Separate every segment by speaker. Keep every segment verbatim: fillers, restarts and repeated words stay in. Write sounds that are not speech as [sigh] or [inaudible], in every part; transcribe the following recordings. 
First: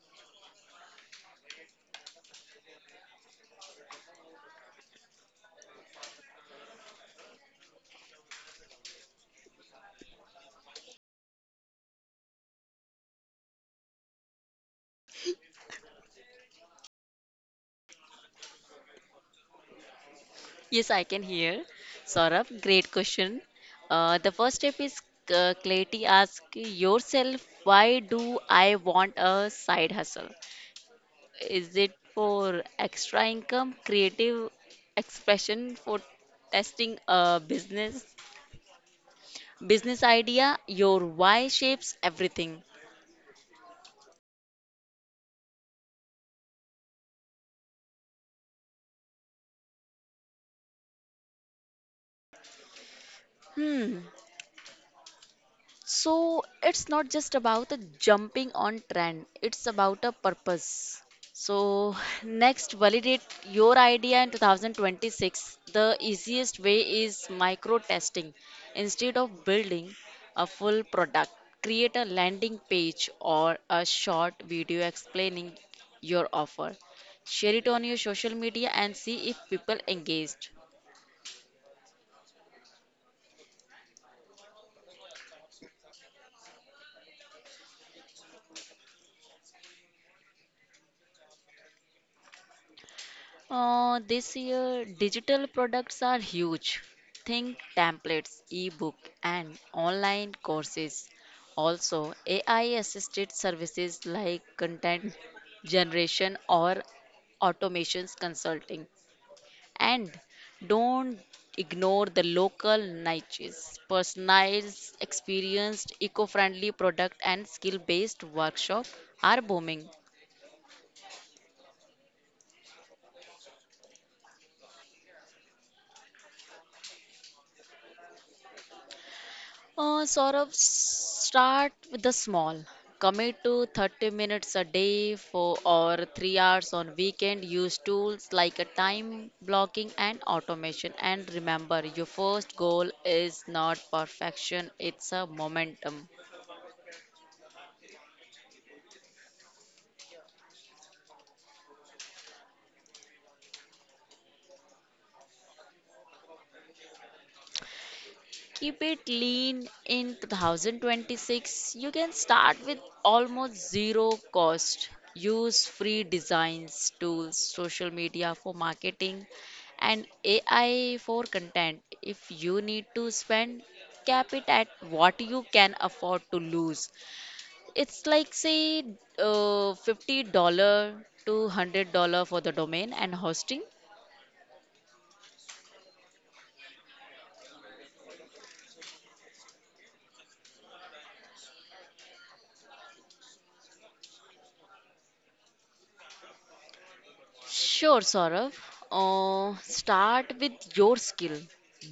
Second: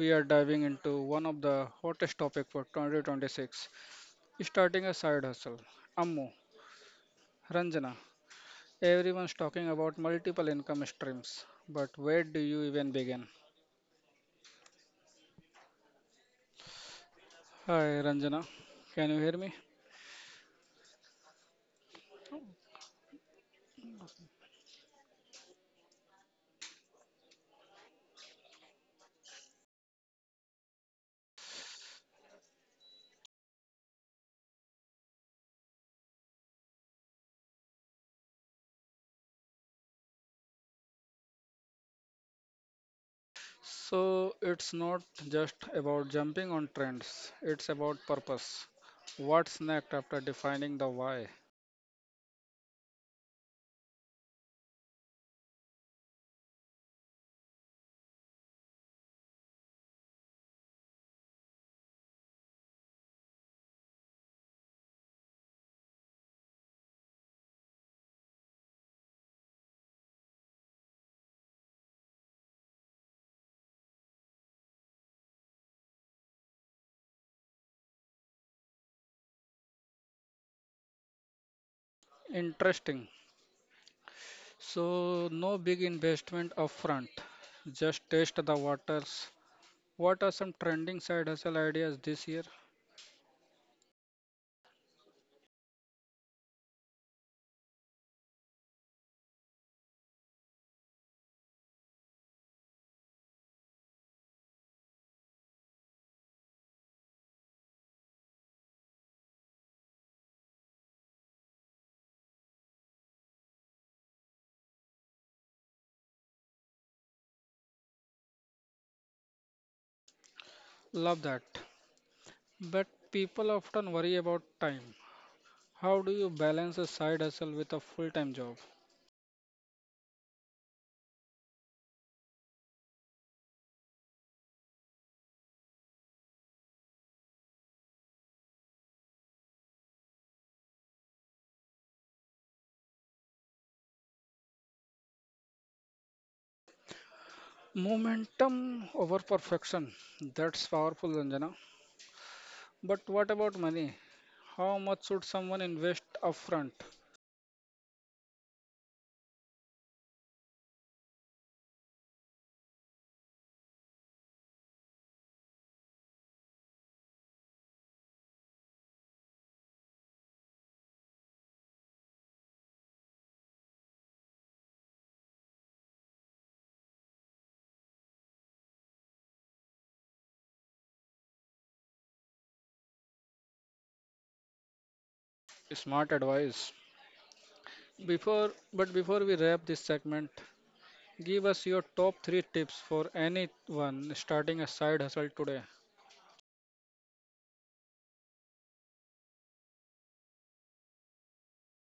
Speaker 1: we are diving into one of the hottest topics for twenty twenty-six, starting a side hustle. Ammu, Ranjana, everyone's talking about multiple income streams, but where do you even begin? Hi Ranjana, can you hear me?
Speaker 2: Yes, I can hear. Saurabh, great question. Uh, the first step is uh, clarity. Ask yourself, why do I want a side hustle? Is it for extra income, creative expression, for testing a business, business idea? Your why shapes everything.
Speaker 1: So it's not just about jumping on trends, it's about purpose. What's next after defining the why?
Speaker 2: Hmm. So it's not just about a jumping on trend, it's about a purpose. So [laughs] [sighs] next, validate your idea in twenty twenty-six. The easiest way is micro testing. Instead of building a full product, create a landing page or a short video explaining your offer. Share it on your social media and see if people engage.
Speaker 1: Interesting. So no big investment upfront. Just test the waters. What are some trending side hustle ideas this year?
Speaker 2: Uh, this year, digital products are huge. Think templates, ebook, and online courses. Also, A I assisted services like content generation or automations consulting. And don't ignore the local niches, personalized, experienced, eco friendly product and skill based workshop are booming.
Speaker 1: Love that. But people often worry about time. How do you balance a side hustle with a full time job?
Speaker 2: Uh, sort of start with the small. Commit to thirty minutes a day for or three hours on weekend. Use tools like a time blocking and automation. And remember, your first goal is not perfection, it's a momentum.
Speaker 1: Momentum over perfection. That's powerful, Ranjana. But what about money? How much should someone invest upfront?
Speaker 2: Keep it lean in twenty twenty-six. You can start with almost zero cost. Use free designs, tools, social media for marketing, and A I for content. If you need to spend, cap it at what you can afford to lose. It's like, say, uh, fifty dollars to one hundred dollars for the domain and hosting.
Speaker 1: Smart advice. Before, but before we wrap this segment, give us your top three tips for anyone starting a side hustle today.
Speaker 2: Sure, Saurav. Uh, start with your skill.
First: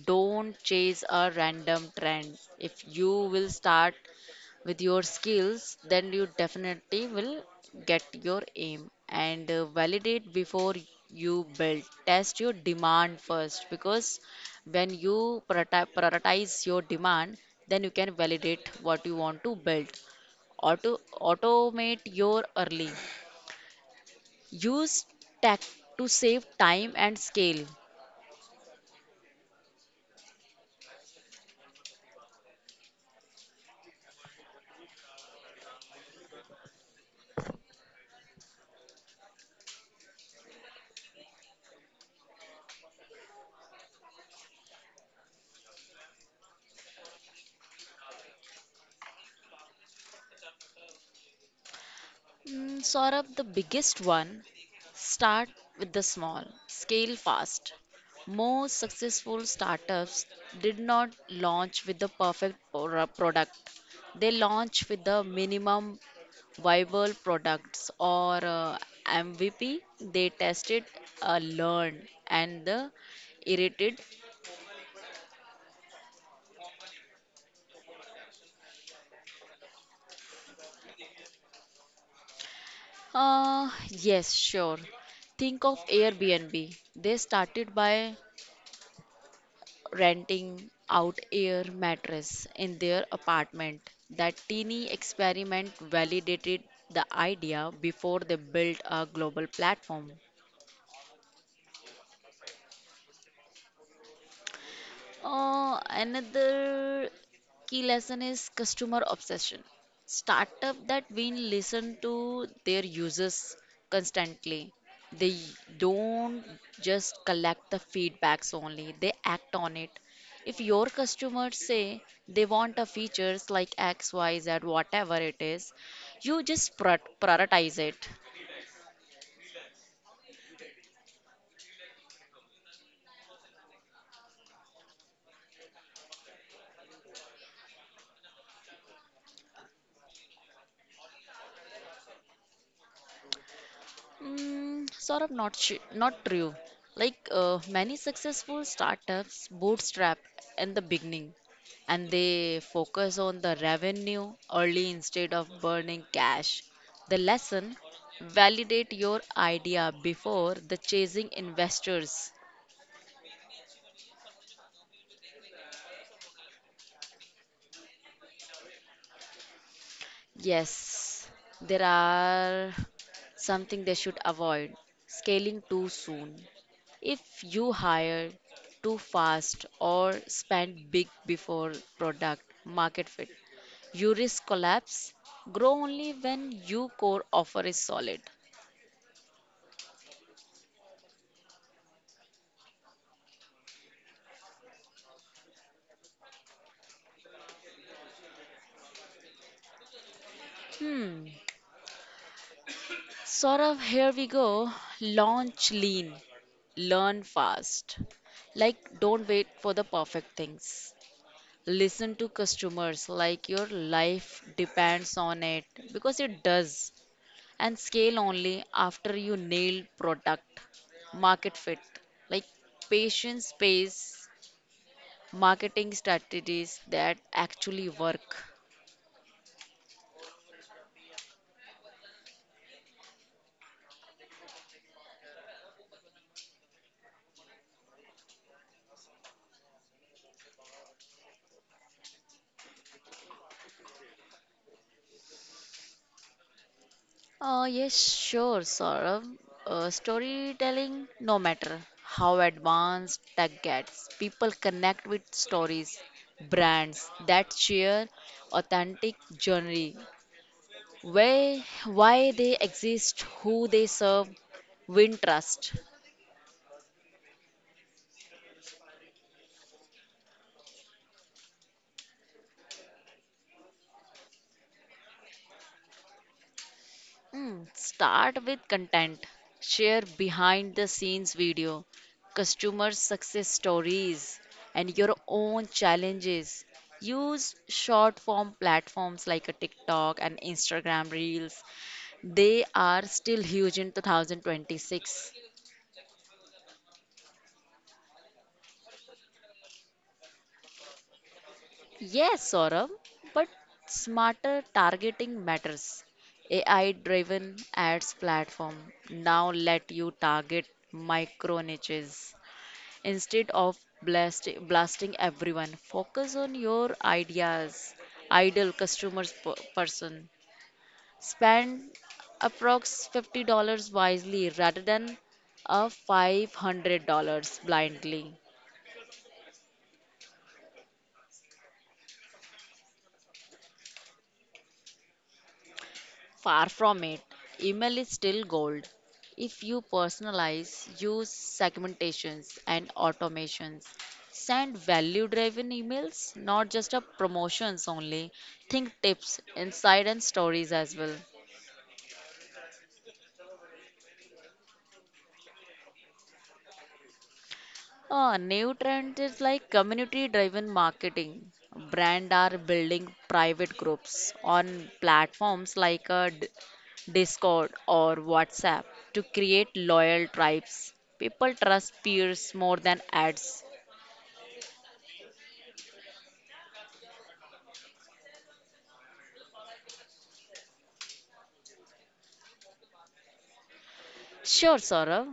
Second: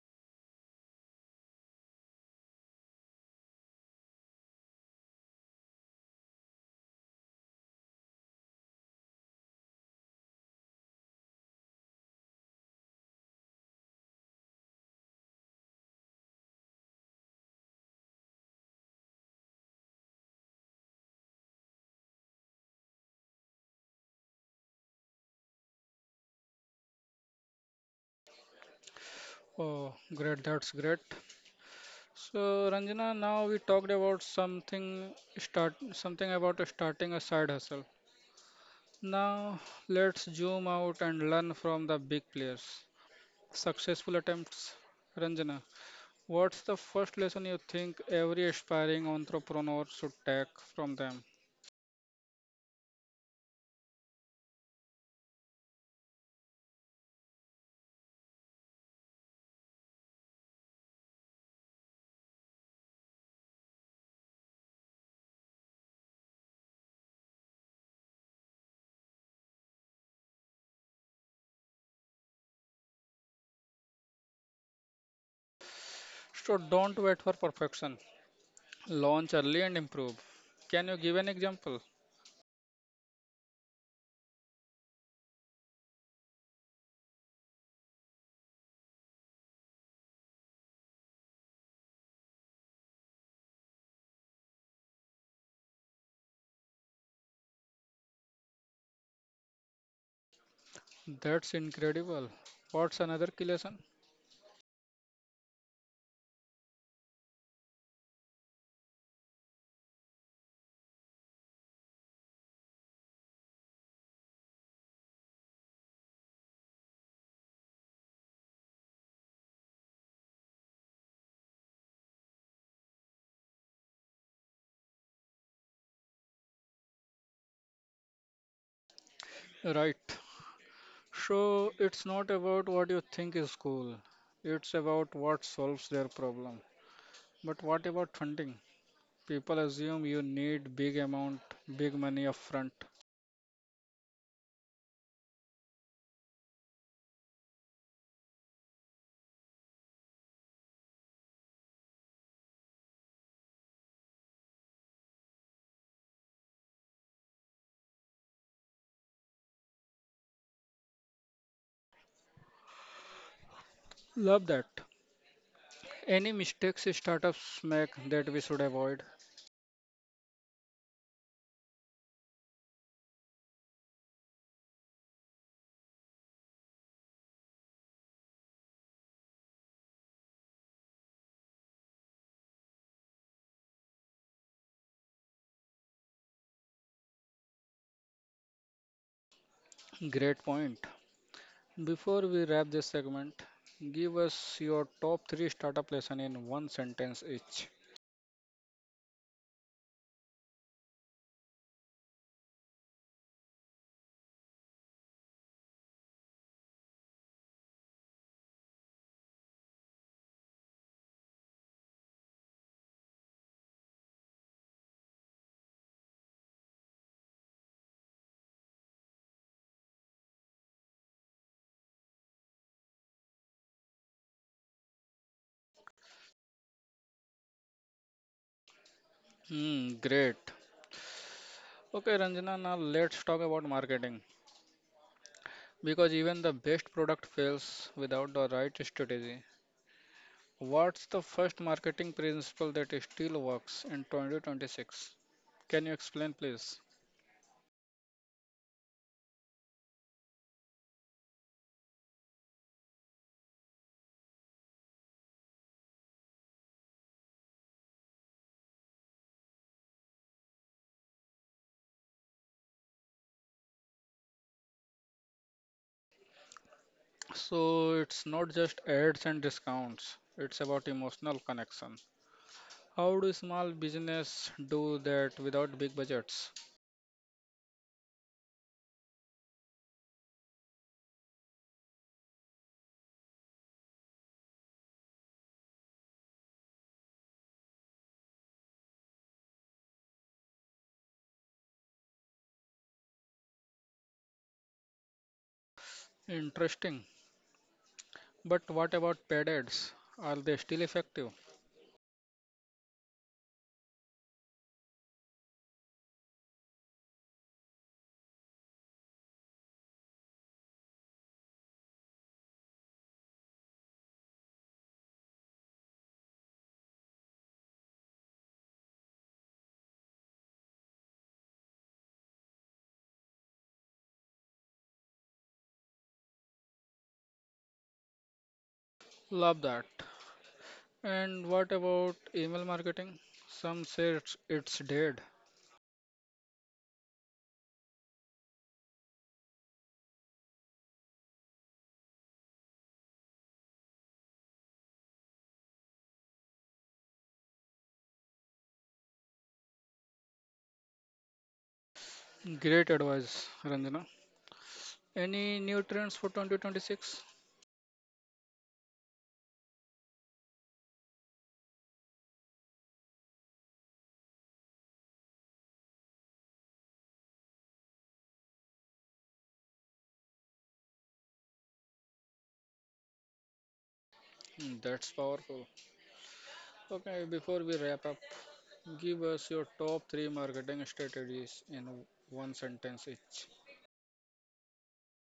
Speaker 2: Don't chase a random trend. If you will start with your skills, then you definitely will get your aim, and uh, validate before you build. Test your demand first because when you prioriti- prioritize your demand, then you can validate what you want to build. Auto automate your early. Use tech to save time and scale.
Speaker 1: Oh, great, that's great. So Ranjana, now we talked about something start something about starting a side hustle. Now let's zoom out and learn from the big players. Successful attempts. Ranjana, what's the first lesson you think every aspiring entrepreneur should take from them?
Speaker 2: Mm, Saurabh, the biggest one, start with the small, scale fast. Most successful startups did not launch with the perfect pro- product, they launched with the minimum viable products or uh, M V P. They tested, uh, learned, and the iterated.
Speaker 1: So don't wait for perfection. Launch early and improve. Can you give an example?
Speaker 2: Uh, yes, sure. Think of Airbnb. They started by renting out air mattress in their apartment. That teeny experiment validated the idea before they built a global platform.
Speaker 1: That's incredible. What's another key lesson?
Speaker 2: Uh, another key lesson is customer obsession. Startup that will listen to their users constantly. They don't just collect the feedbacks only, they act on it. If your customers say they want a features like X, Y, Z, whatever it is, you just pro- prioritize it.
Speaker 1: Right. So it's not about what you think is cool. It's about what solves their problem. But what about funding? People assume you need big amount, big money upfront.
Speaker 2: Mm, sort of not sh- not true. Like uh, many successful startups bootstrap in the beginning and they focus on the revenue early instead of burning cash. The lesson, validate your idea before the chasing investors.
Speaker 1: Love that. Any mistakes startups make that we should avoid?
Speaker 2: Yes, there are something they should avoid, scaling too soon. If you hire too fast or spend big before product market fit, you risk collapse. Grow only when your core offer is solid.
Speaker 1: Great point. Before we wrap this segment, give us your top three startup lesson in one sentence each.
Speaker 2: Hmm, Saurav, here we go. Launch lean, learn fast. Like, don't wait for the perfect things. Listen to customers like your life depends on it because it does. And scale only after you nail product, market fit, like patience based marketing strategies that actually work.
Speaker 1: Hmm, great. Okay, Ranjana, now let's talk about marketing. Because even the best product fails without the right strategy. What's the first marketing principle that still works in twenty twenty-six? Can you explain, please?
Speaker 2: Uh, yes, sure, Saurabh. Uh, storytelling, no matter how advanced tech gets, people connect with stories, brands that share authentic journey where, why they exist, who they serve, win trust.
Speaker 1: So, it's not just ads and discounts, it's about emotional connection. How do small business do that without big budgets?
Speaker 2: Hmm, start with content. Share behind the scenes video, customer success stories, and your own challenges. Use short form platforms like a TikTok and Instagram Reels. They are still huge in twenty twenty-six.
Speaker 1: Interesting. But what about paid ads? Are they still effective?
Speaker 2: Yes, Saurabh, but smarter targeting matters. A I driven ads platform now let you target micro niches instead of blast- blasting everyone. Focus on your ideas. Ideal customers per- person. Spend approx fifty dollars wisely rather than a five hundred dollars blindly.
Speaker 1: Love that. And what about email marketing? Some say it's, it's dead.
Speaker 2: Far from it, email is still gold. If you personalize, use segmentations and automations, send value driven emails, not just a promotions only. Think tips, insight, and stories as well.
Speaker 1: Great advice, Ranjana. Any new trends for twenty twenty-six?
Speaker 2: Uh, new trend is like community driven marketing. Brand are building private groups on platforms like uh, D- Discord or WhatsApp to create loyal tribes. People trust peers more than ads.
Speaker 1: Hmm, that's powerful. Okay, before we wrap up, give us your top three marketing strategies in one sentence each.
Speaker 2: Sure, Saurav.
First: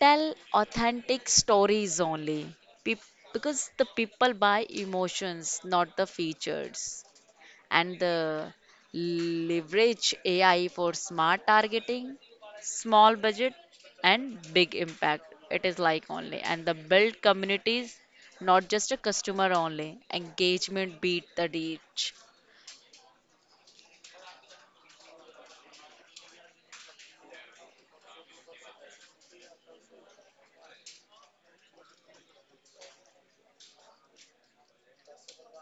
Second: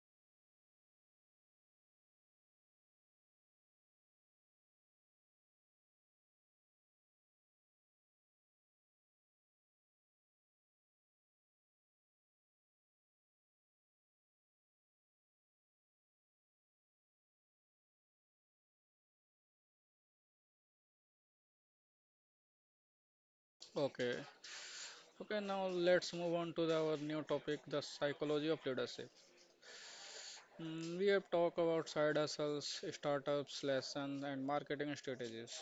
Speaker 2: Tell authentic stories only. Peop Because the people buy emotions, not the features. And the leverage A I for smart targeting, small budget, and big impact. It is like only, and the build communities, not just a customer only. Engagement beat the reach.
Speaker 1: Okay. Okay, now let's move on to the- our new topic, the psychology of leadership. Hmm, we have talked about side hustles, startups, lessons, and marketing strategies.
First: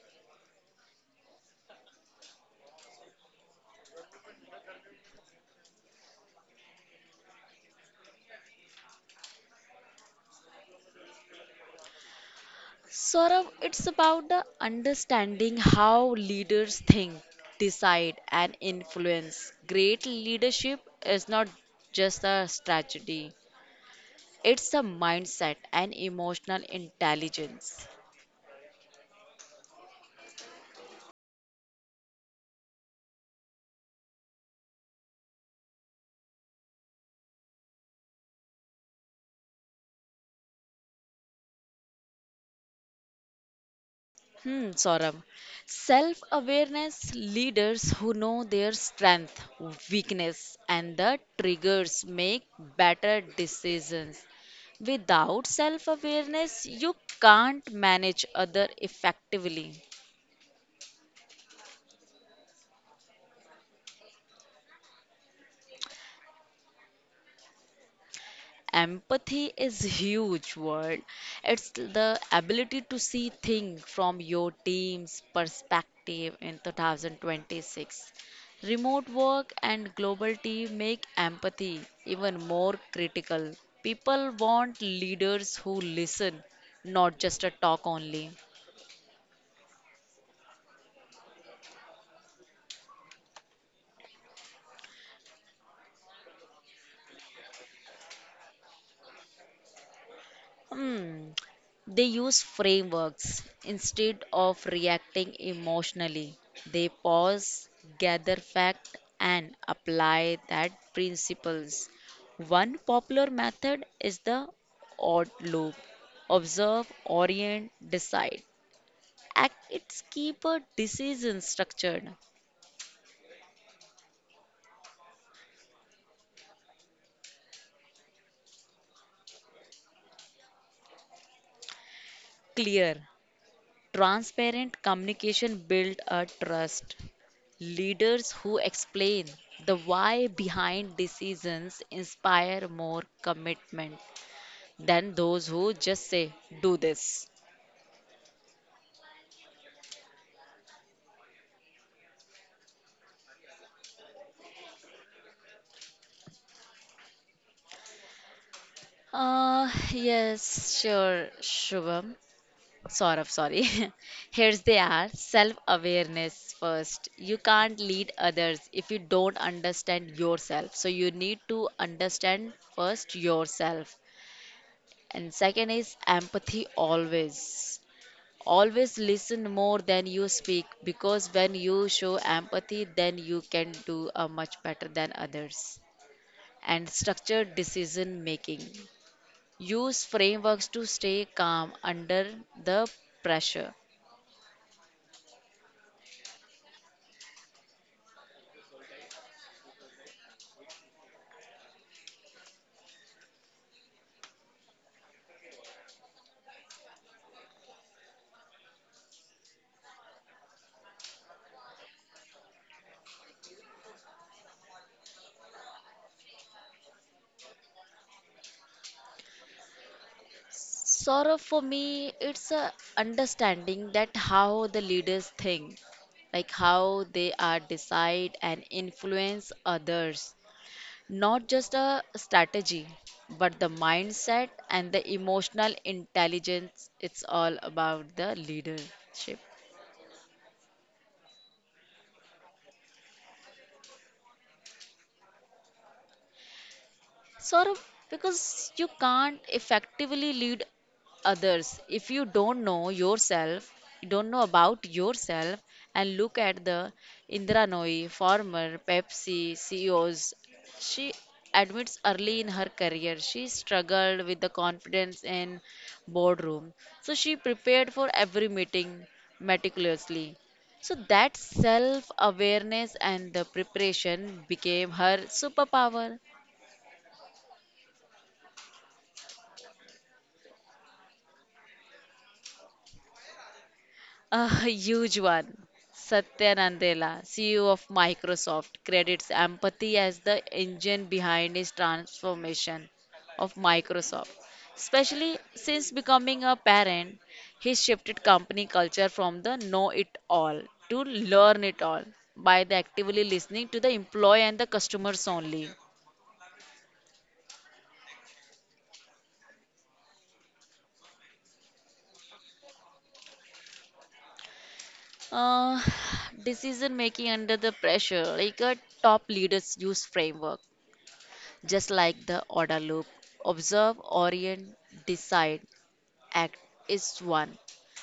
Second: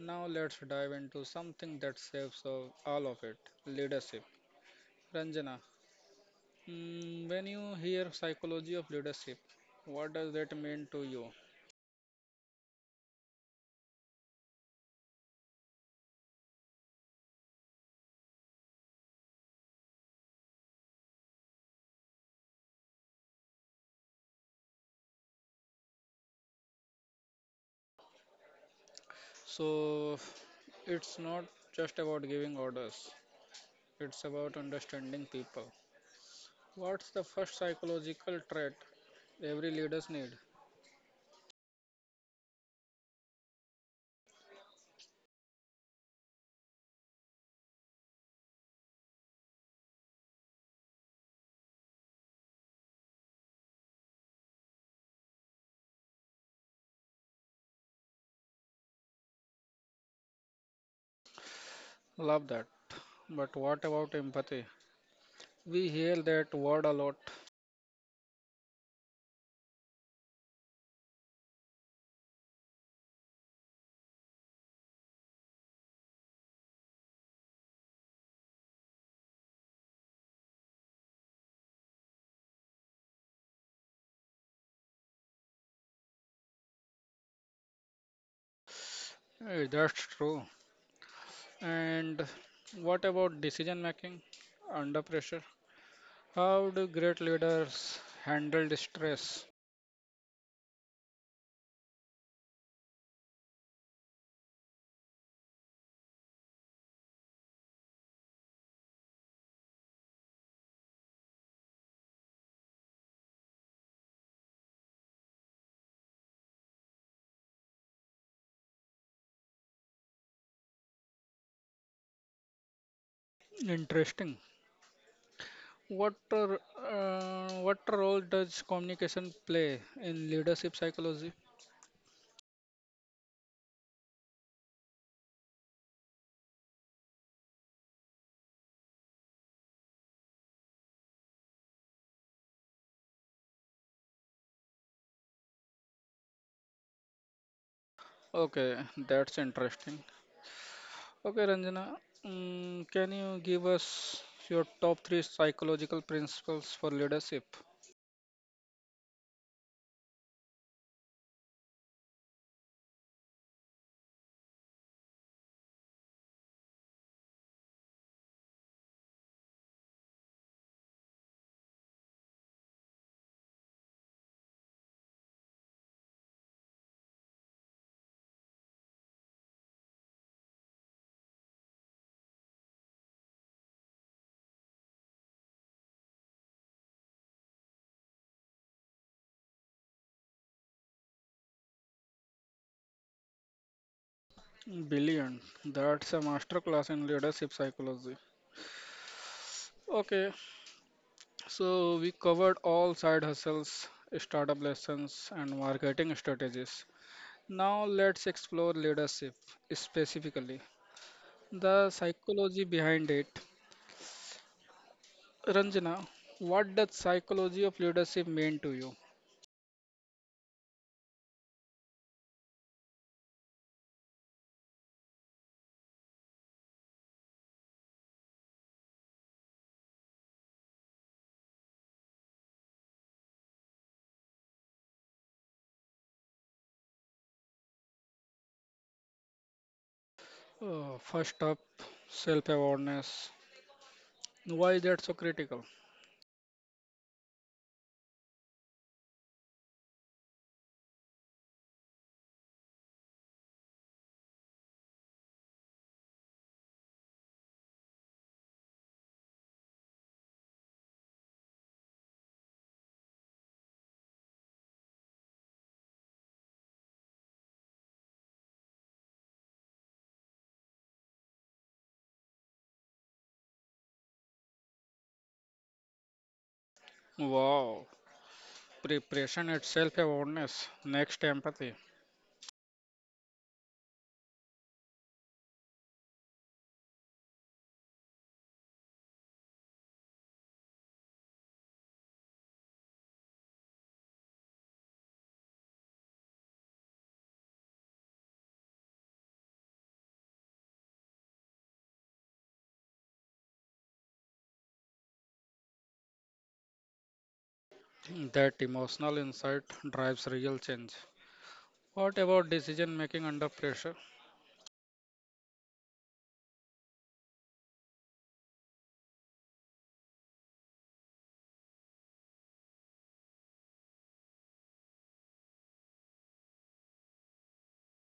Speaker 1: Now let's dive into something that saves of all of it, leadership. Ranjana, Mm, when you hear psychology of leadership, what does that mean to you?
Speaker 2: Sort it's about the understanding how leaders think, decide, and influence. Great leadership is not just a strategy, it's a mindset and emotional intelligence.
Speaker 1: So, it's not just about giving orders, it's about understanding people. What's the first psychological trait every leaders need?
Speaker 2: Hmm, Saurabh. Self awareness leaders who know their strength, weakness, and the triggers make better decisions. Without self awareness, you can't manage other effectively.
Speaker 1: Love that. But what about empathy? We hear that word a lot.
Speaker 2: Empathy is huge word. It's the ability to see things from your team's perspective in twenty twenty-six. Remote work and global team make empathy even more critical. People want leaders who listen, not just a talk only.
Speaker 1: Eh, that's true. And what about decision making under pressure? How do great leaders handle the stress?
Speaker 2: Hmm. They use frameworks instead of reacting emotionally. They pause, gather fact, and apply that principles. One popular method is the odd loop. Observe, orient, decide. Act it's keep a decision structured,
Speaker 1: Interesting. What r- uh, what role does communication play in leadership psychology?
Speaker 2: clear, transparent communication build a trust. Leaders who explain the why behind decisions inspire more commitment than those who just say, do this.
Speaker 1: Okay, that's interesting. Okay, Ranjana, mm, can you give us your top three psychological principles for leadership?
Speaker 2: Uh, yes, sure, Shubham. Sort sorry. [laughs] Here's they are self awareness first. You can't lead others if you don't understand yourself. So, you need to understand first yourself. And second is empathy always. Always listen more than you speak because when you show empathy, then you can do a much better than others. And structured decision making. Use frameworks to stay calm under the pressure.
Speaker 1: Brilliant. That's a master class in leadership psychology. Okay, so we covered all side hustles, startup lessons, and marketing strategies. Now let's explore leadership specifically. The psychology behind it. Ranjana, what does psychology of leadership mean to you?
Speaker 2: Sort for me, it's a understanding that how the leaders think, like how they are decide and influence others. Not just a strategy, but the mindset and the emotional intelligence. It's all about the leadership.
Speaker 1: Uh, first up, self-awareness. Why is that so critical?
Speaker 2: Saurabh, because you can't effectively lead others if you don't know yourself, you don't know about yourself, and look at the Indira Nooyi, former Pepsi C E Os. She admits early in her career she struggled with the confidence in boardroom, so she prepared for every meeting meticulously. So that self awareness and the preparation became her superpower.
Speaker 1: Wow, preparation at self-awareness. Next, empathy.
Speaker 2: A huge one. Satya Nadella, C E O of Microsoft, credits empathy as the engine behind his transformation of Microsoft. Especially since becoming a parent, he shifted company culture from the know it all to learn it all by the actively listening to the employee and the customers only.
Speaker 1: That emotional insight drives real change. What about decision making under pressure?
Speaker 2: Uh, [sighs] decision making under the pressure, like a top leader's use framework. Just like the order loop, observe, orient, decide, act is one.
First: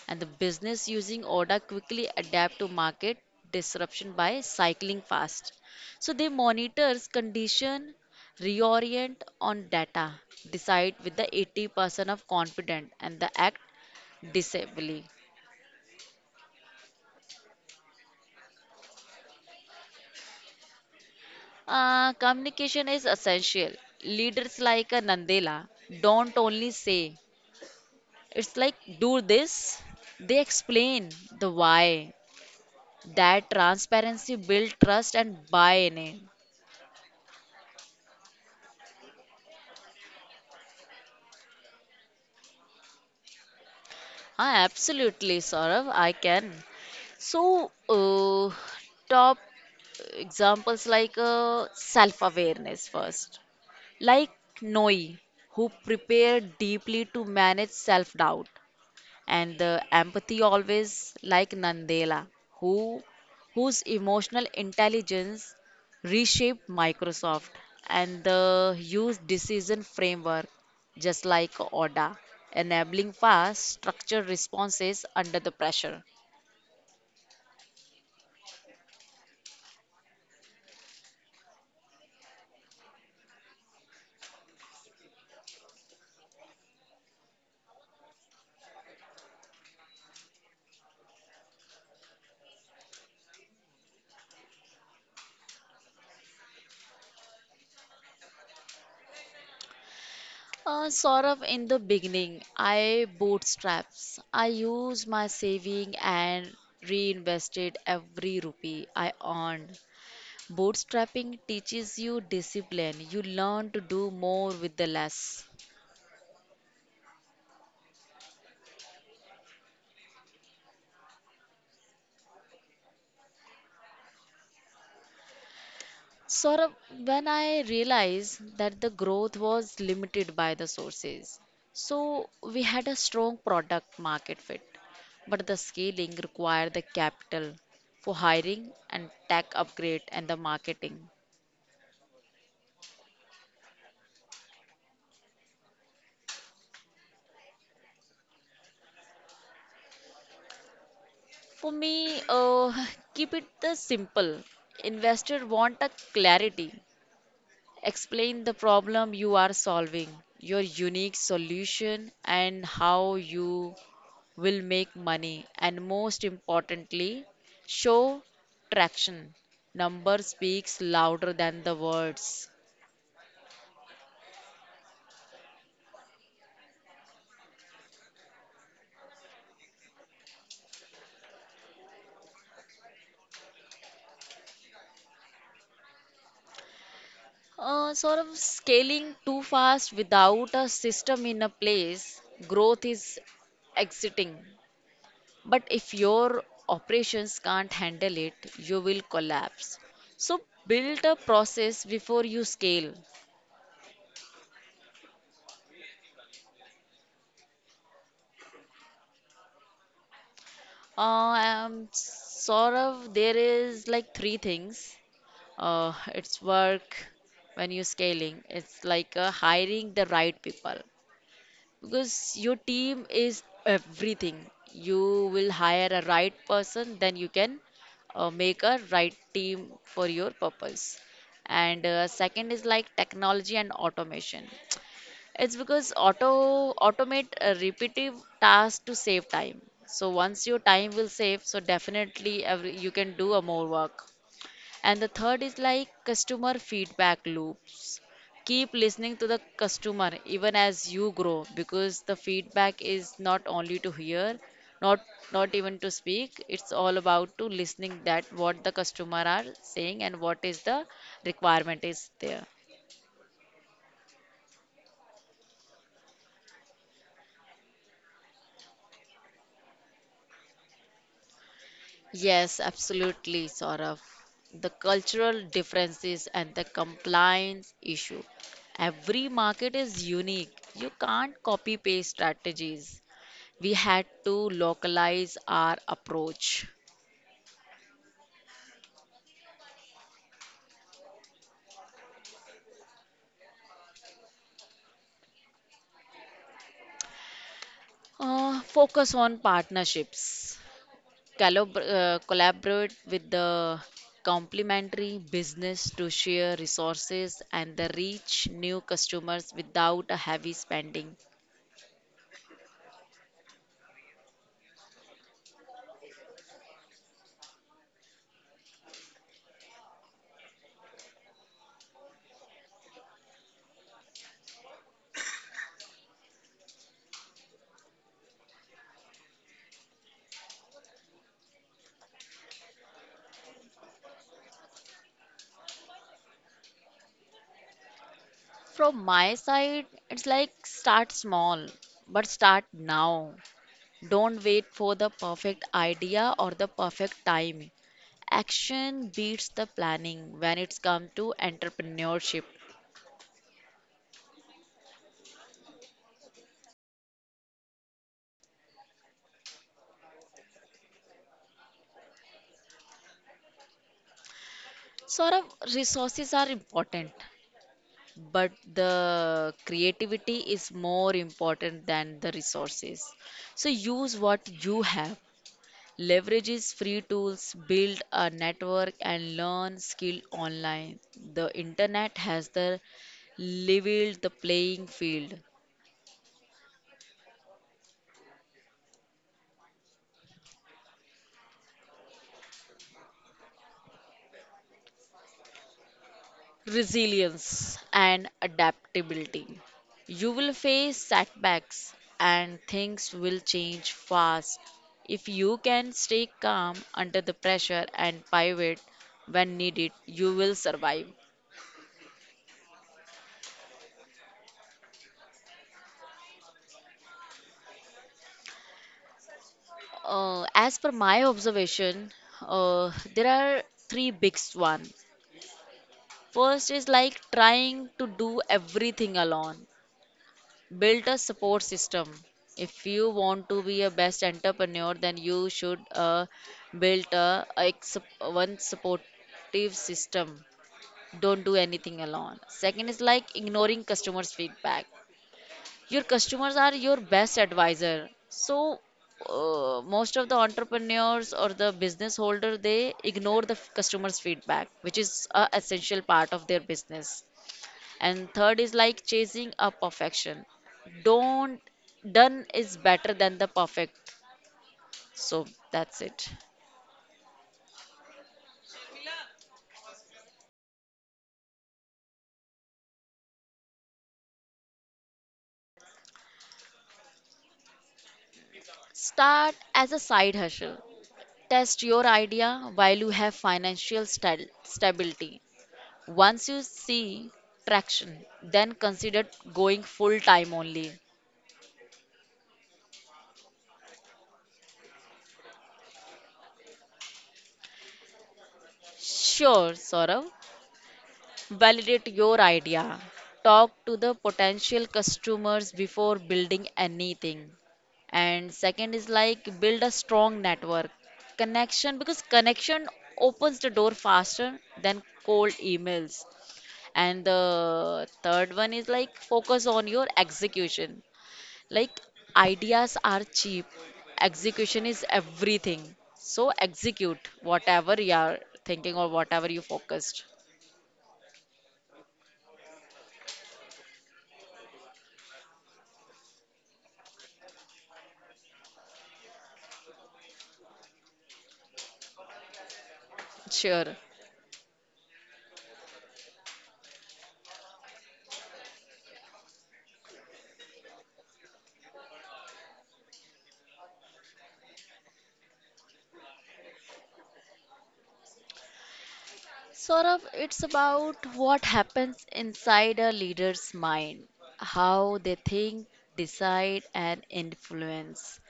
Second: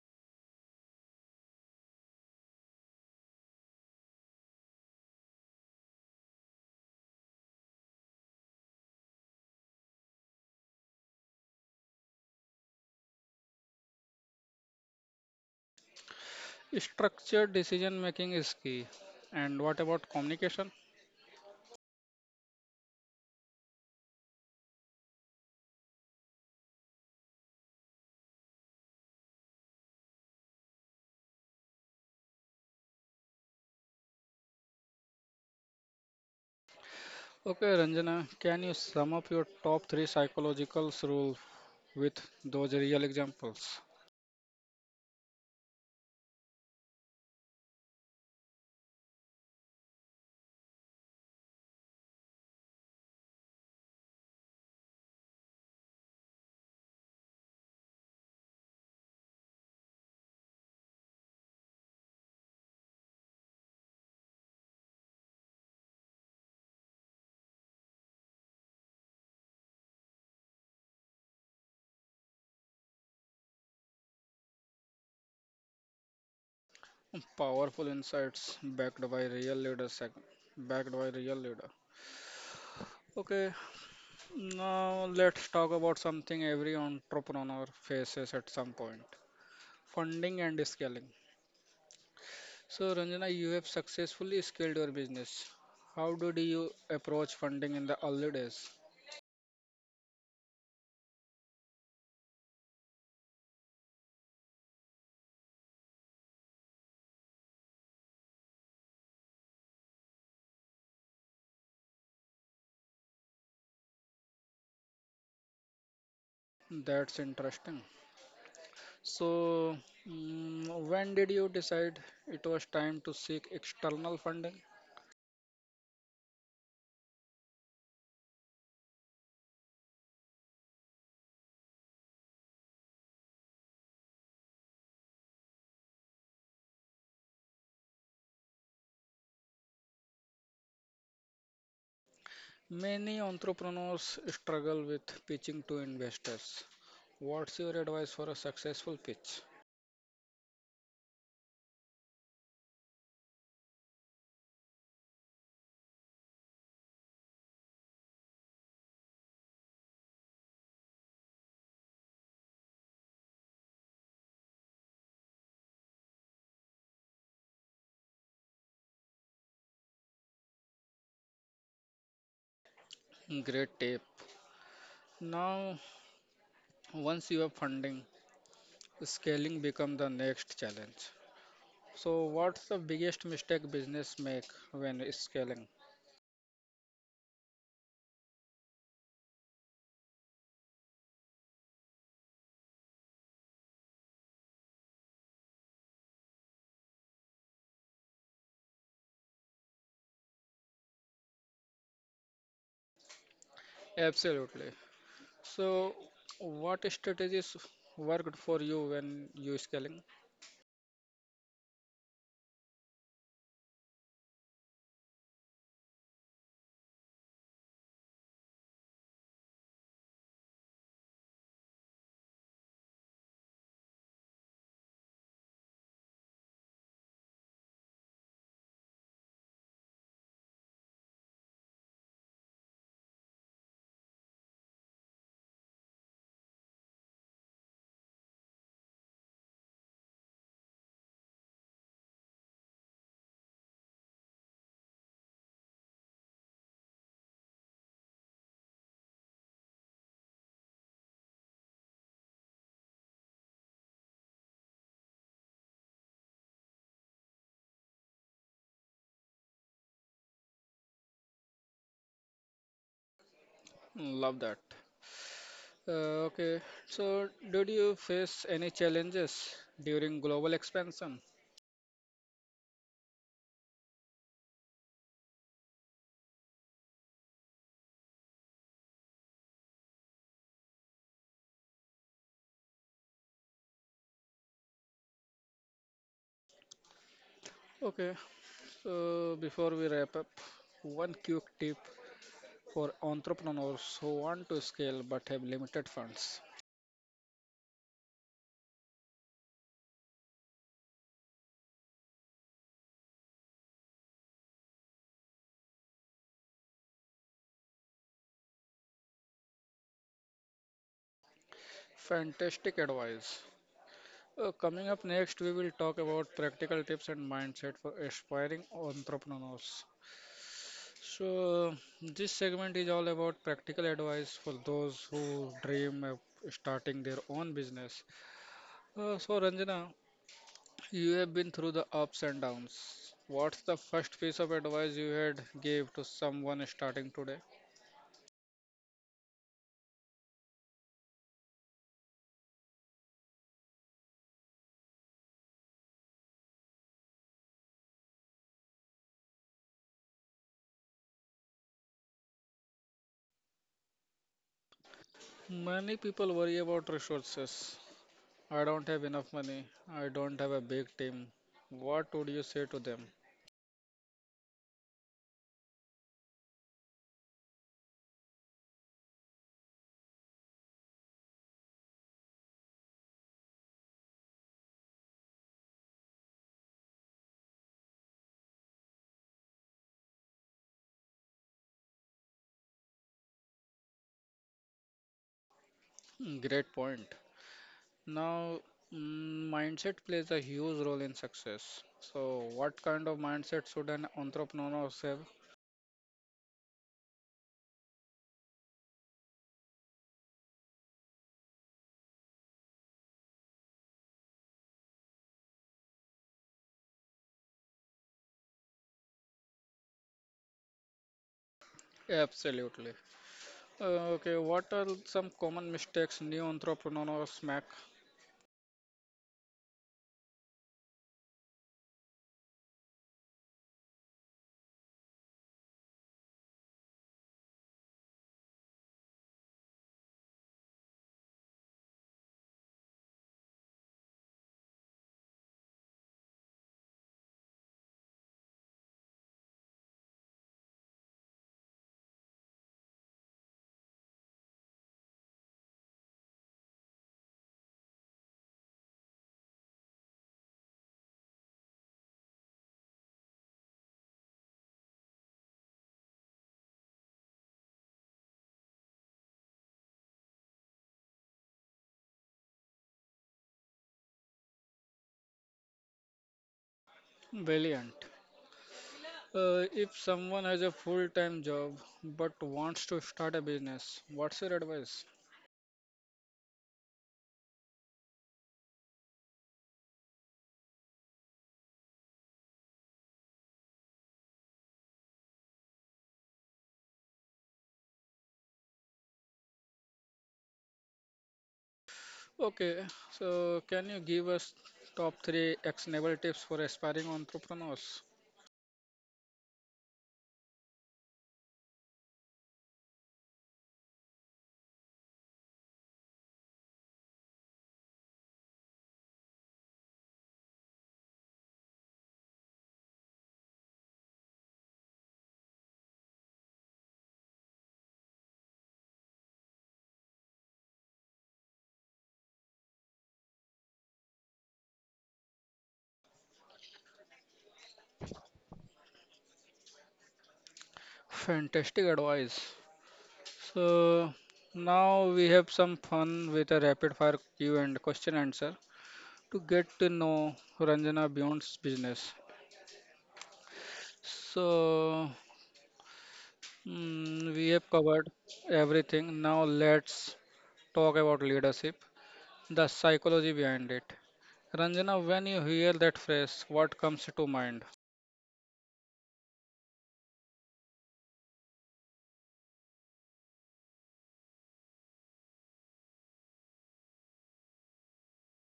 Speaker 2: And the business using order quickly adapt to market disruption by cycling fast. So they monitors condition, reorient on data, decide with the eighty percent of confident and the act disably.
Speaker 1: Structured decision making is key. And what about communication?
Speaker 2: Uh, communication is essential. Leaders like a Nandela don't only say, it's like, do this. They explain the why. That transparency build trust and buy in.
Speaker 1: Okay, Ranjana, can you sum up your top three psychological rules with those real examples.
Speaker 2: Ah, absolutely, Saurav, I can. So, uh, top examples like uh, self awareness first. Like Noi, who prepared deeply to manage self doubt. And the empathy always like Nandela, who whose emotional intelligence reshaped Microsoft and the used decision framework just like Oda, enabling fast structured responses under the pressure.
Speaker 1: Powerful insights backed by real leaders. sec- Backed by real leader. Okay, now let's talk about something every entrepreneur faces at some point, funding and scaling. So, Ranjana, you have successfully scaled your business. How did you approach funding in the early days?
Speaker 2: Uh, sort of in the beginning, I bootstraps. I used my saving and reinvested every rupee I earned. Bootstrapping teaches you discipline. You learn to do more with the less.
Speaker 1: That's interesting. So, mm, when did you decide it was time to seek external funding?
Speaker 2: Saurabh, when I realized that the growth was limited by the sources, so we had a strong product market fit, but the scaling required the capital for hiring and tech upgrade and the marketing.
Speaker 1: Many entrepreneurs struggle with pitching to investors. What's your advice for a successful pitch?
Speaker 2: For me, uh, [laughs] keep it the simple. Investor want a clarity. Explain the problem you are solving, your unique solution, and how you will make money. And most importantly, show traction. Number speaks louder than the words.
Speaker 1: Great tip. Now, once you have funding, scaling becomes the next challenge. So, what's the biggest mistake business make when scaling?
Speaker 2: Uh, sort of scaling too fast without a system in a place, growth is exiting. But if your operations can't handle it, you will collapse. So build a process before you scale.
Speaker 1: Absolutely. So, what strategies worked for you when you scaling?
Speaker 2: Uh, um, sort of, there is like three things. Uh, it's work when you're scaling. It's like uh, hiring the right people because your team is everything. You will hire a right person, then you can uh, make a right team for your purpose. And uh, second is like technology and automation. It's because auto automate a repetitive task to save time. So once your time will save, so definitely every, you can do a more work. And the third is like customer feedback loops. Keep listening to the customer even as you grow because the feedback is not only to hear, not not even to speak. It's all about to listening that what the customer are saying and what is the requirement is there.
Speaker 1: Love that. Uh, okay. So, did you face any challenges during global expansion?
Speaker 2: Yes, absolutely, Saurav. The cultural differences and the compliance issue. Every market is unique. You can't copy paste strategies. We had to localize our approach.
Speaker 1: Okay. So, before we wrap up, one quick tip for entrepreneurs who want to scale but have limited funds.
Speaker 2: Uh, focus on partnerships. Collab- uh, collaborate with the complementary business to share resources and the reach new customers without a heavy spending.
Speaker 1: Fantastic advice. Uh, coming up next, we will talk about practical tips and mindset for aspiring entrepreneurs. So, this segment is all about practical advice for those who dream of starting their own business. Uh, so, Ranjana, you have been through the ups and downs. What's the first piece of advice you had gave to someone starting today?
Speaker 2: From my side, it's like start small, but start now. Don't wait for the perfect idea or the perfect time. Action beats the planning when it's come to entrepreneurship.
Speaker 1: Many people worry about resources. I don't have enough money. I don't have a big team. What would you say to them?
Speaker 2: Sort of resources are important, but the creativity is more important than the resources. So use what you have. Leverages free tools, build a network, and learn skill online. The internet has the leveled the playing field.
Speaker 1: Hmm, great point. Now, mm, mindset plays a huge role in success. So, what kind of mindset should an entrepreneur have?
Speaker 2: Resilience and adaptability. You will face setbacks and things will change fast. If you can stay calm under the pressure and pivot when needed, you will survive.
Speaker 1: Absolutely. Uh, okay, what are some common mistakes new entrepreneurs make?
Speaker 2: Uh, as per my observation, uh, there are three big ones. First is like trying to do everything alone. Build a support system. If you want to be a best entrepreneur, then you should uh, build a, a ex- one supportive system. Don't do anything alone. Second is like ignoring customers' feedback. Your customers are your best advisor. So uh, most of the entrepreneurs or the business holder they ignore the f- customers feedback which is a essential part of their business and third is like chasing a perfection. Don't, done is better than the perfect. So that's it.
Speaker 1: Brilliant. Uh, if someone has a full-time job but wants to start a business, what's your advice?
Speaker 2: Start as a side hustle, test your idea while you have financial stal- stability. Once you see traction, then consider going full time only.
Speaker 1: Okay, so can you give us top three actionable tips for aspiring entrepreneurs?
Speaker 2: Sure, Saurav. Validate your idea. Talk to the potential customers before building anything. And second is like build a strong network. Connection, because connection opens the door faster than cold emails. And the third one is like focus on your execution. Like ideas are cheap, execution is everything. So execute whatever you are thinking or whatever you focused.
Speaker 1: Fantastic advice. So now we have some fun with a rapid fire Q and question answer to get to know Ranjana Beyond's business.
Speaker 2: Sure.
Speaker 1: So mm, we have covered everything. Now let's talk about leadership. The psychology behind it. Ranjana, when you hear that phrase, what comes to mind?
Speaker 2: Saurav, it's about what happens inside a leader's mind, how they think, decide, and influence.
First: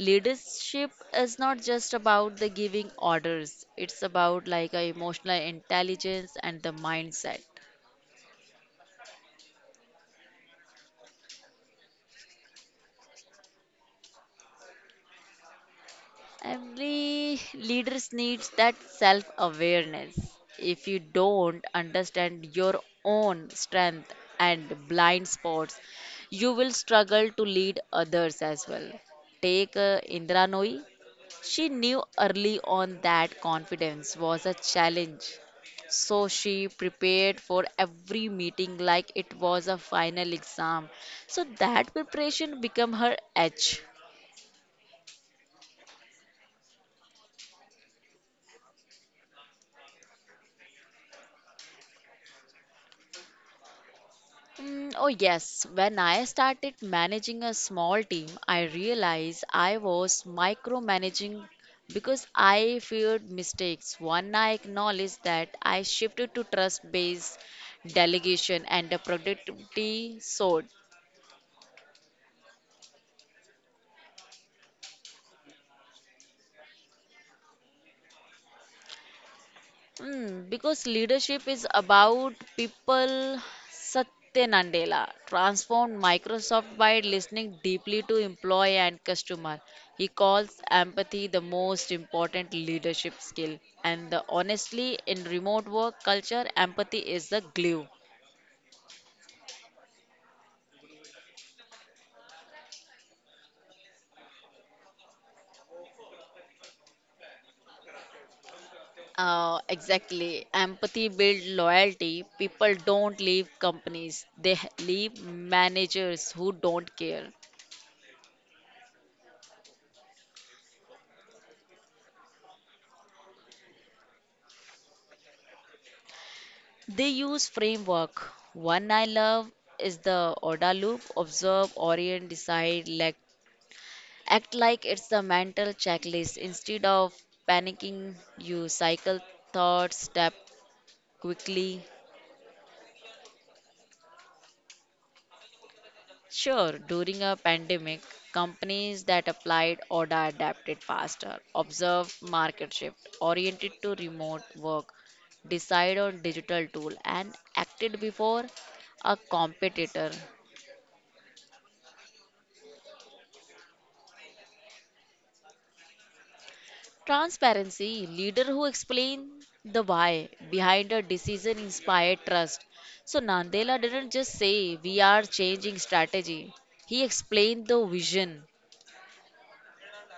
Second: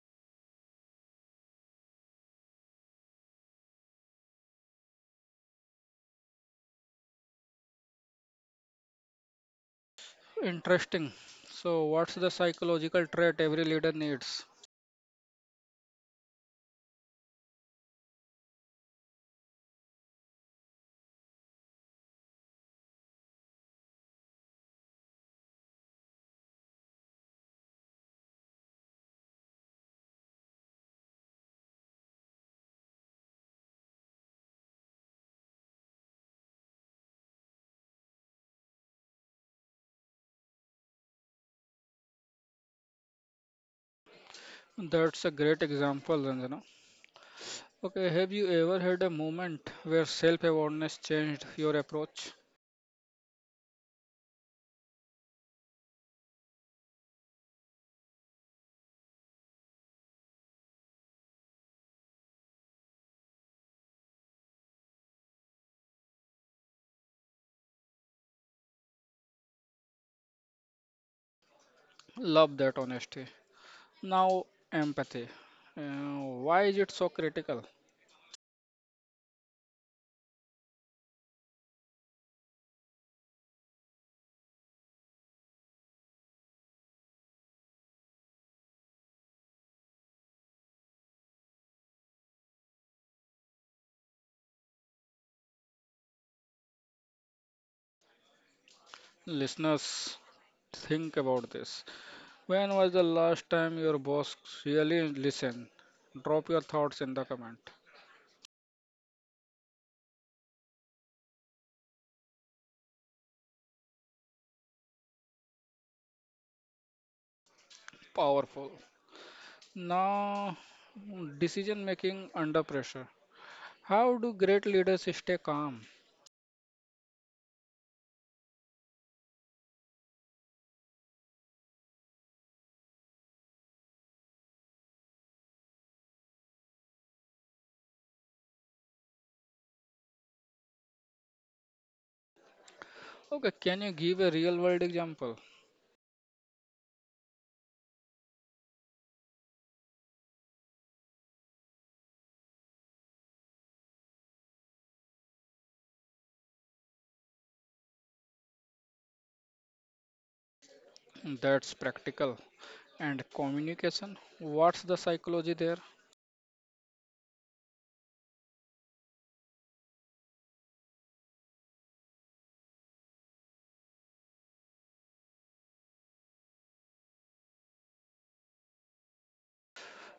Speaker 2: Leadership is not just about the giving orders, it's about like a emotional intelligence and the mindset.
Speaker 1: Interesting. So, what's the psychological trait every leader needs?
Speaker 2: Every leaders needs that self-awareness. If you don't understand your own strength and blind spots, you will struggle to lead others as well. Take uh, Indra Nooyi. She knew early on that confidence was a challenge. So she prepared for every meeting like it was a final exam. So that preparation became her edge.
Speaker 1: That's a great example, Ranjana. Okay, have you ever had a moment where self awareness changed your approach?
Speaker 2: Mm, oh, yes. When I started managing a small team, I realized I was micromanaging because I feared mistakes. One, I acknowledged that I shifted to trust based delegation and a productivity sort.
Speaker 1: Love that honesty. Now, empathy. Uh, why is it so critical?
Speaker 2: Mm, because leadership is about people. Satya Nadella transformed Microsoft by listening deeply to employee and customer. He calls empathy the most important leadership skill. And the, honestly, in remote work culture, empathy is the glue.
Speaker 1: Listeners, think about this. When was the last time your boss really listened? Drop your thoughts in the comment.
Speaker 2: Uh, exactly. Empathy builds loyalty. People don't leave companies, they h- leave managers who don't care.
Speaker 1: Powerful. Now, decision making under pressure. How do great leaders stay calm?
Speaker 2: They use framework. One I love is the O D A loop, observe, orient, decide, like act like it's the mental checklist. Instead of panicking, you cycle thoughts, step quickly.
Speaker 1: Okay, can you give a real world example
Speaker 2: Sure, during a pandemic, companies that applied O D A adapted faster. Observe market shift, oriented to remote work, decide on digital tool, and acted before a competitor.
Speaker 1: that's practical? And communication, what's the psychology there?
Speaker 2: Transparency, leader who explain the why behind a decision inspired trust. So Nandela didn't just say we are changing strategy. He explained the vision.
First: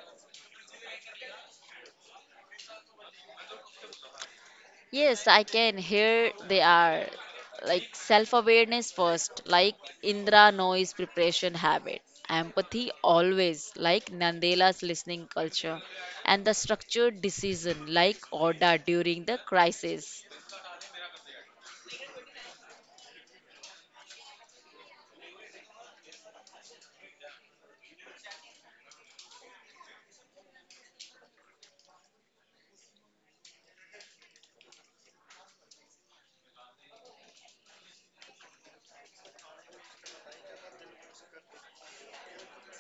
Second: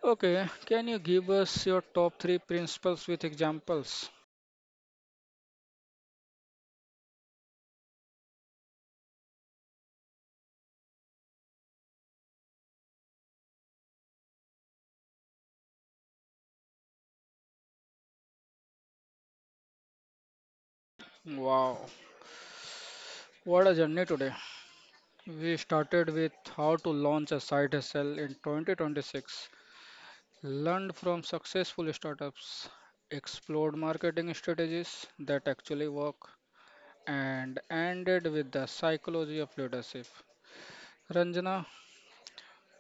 Speaker 1: Okay, can you give us your top three principles with examples?
Speaker 2: Yes, I can. Here they are. Like self awareness first, like Indra noise preparation habit. Empathy always, like Nandela's listening culture. And the structured decision, like Oda during the crisis.
Speaker 1: Wow, what a journey today! We started with how to launch a side hustle in twenty twenty-six. Learned from successful startups, explored marketing strategies that actually work, and ended with the psychology of leadership. Ranjana,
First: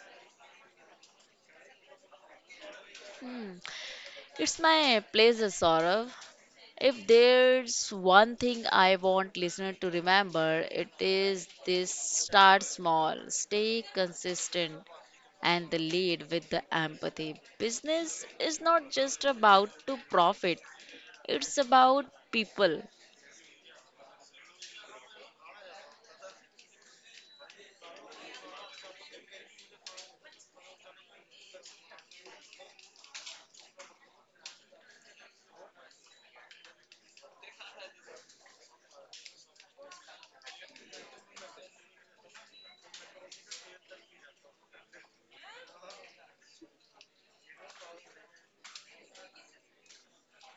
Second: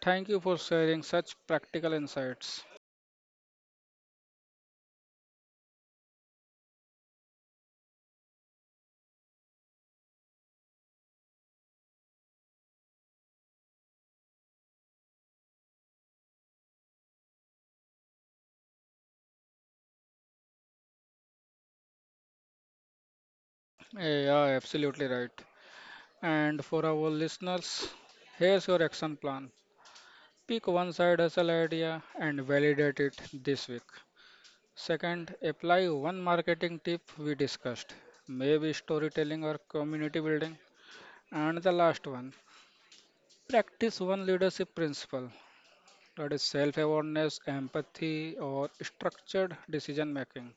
Speaker 1: thank you for sharing such practical insights.
Speaker 2: It's my pleasure, Saurav. If there's one thing I want listener to remember, it is this start small, stay consistent and the lead with the empathy. Business is not just about to profit, it's about people.
Speaker 1: Eh, yeah, absolutely right. And for our listeners, here's your action plan. Pick one side hustle idea and validate it this week. Second, apply one marketing tip we discussed, maybe storytelling or community building. And the last one, practice one leadership principle, that is self awareness, empathy, or structured decision making.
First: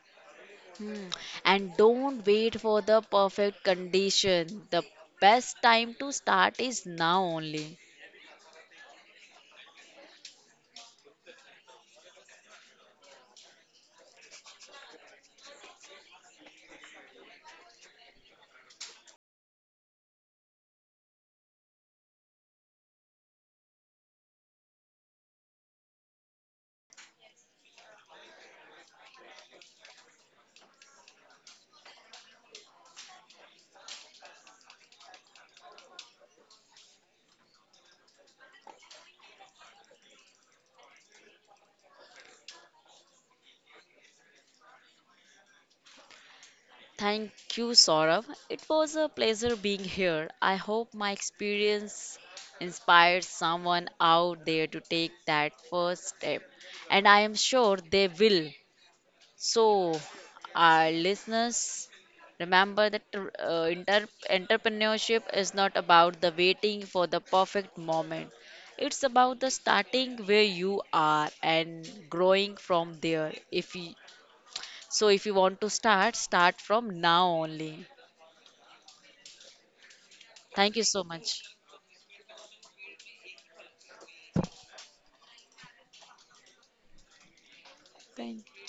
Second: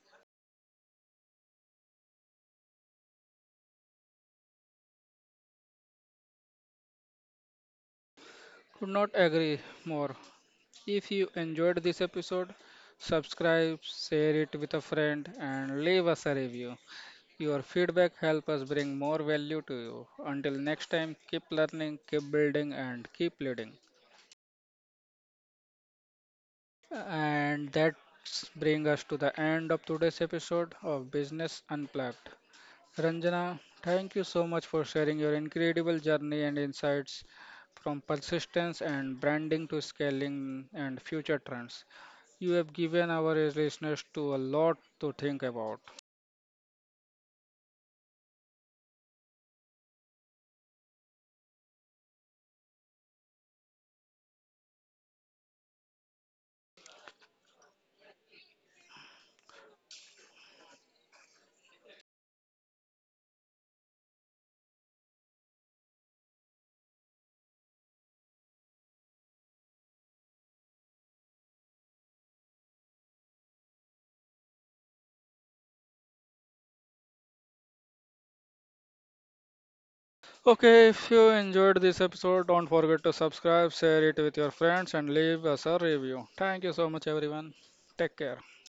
Speaker 2: Hmm. And don't wait for the perfect condition. The best time to start is now only.
Speaker 1: Could not agree more. If you enjoyed this episode, subscribe, share it with a friend, and leave us a review. Your feedback helps us bring more value to you. Until next time, keep learning, keep building, and keep leading. And that brings us to the end of today's episode of Business Unplugged. Ranjana, thank you so much for sharing your incredible journey and insights from persistence and branding to scaling and future trends. You have given our listeners to a lot to think about.
Speaker 2: Thank you, Saurav. It was a pleasure being here. I hope my experience inspires someone out there to take that first step, and I am sure they will. So, our listeners, remember that uh, inter- entrepreneurship is not about the waiting for the perfect moment. It's about the starting where you are and growing from there. If you, so, if you want to start, start from now only. Thank you
Speaker 1: Okay,
Speaker 2: so
Speaker 1: if you
Speaker 2: much.
Speaker 1: enjoyed this episode, don't forget to subscribe, share it with your friends, and leave us a review. Thank you so much, everyone. Take care.
Speaker 2: Thank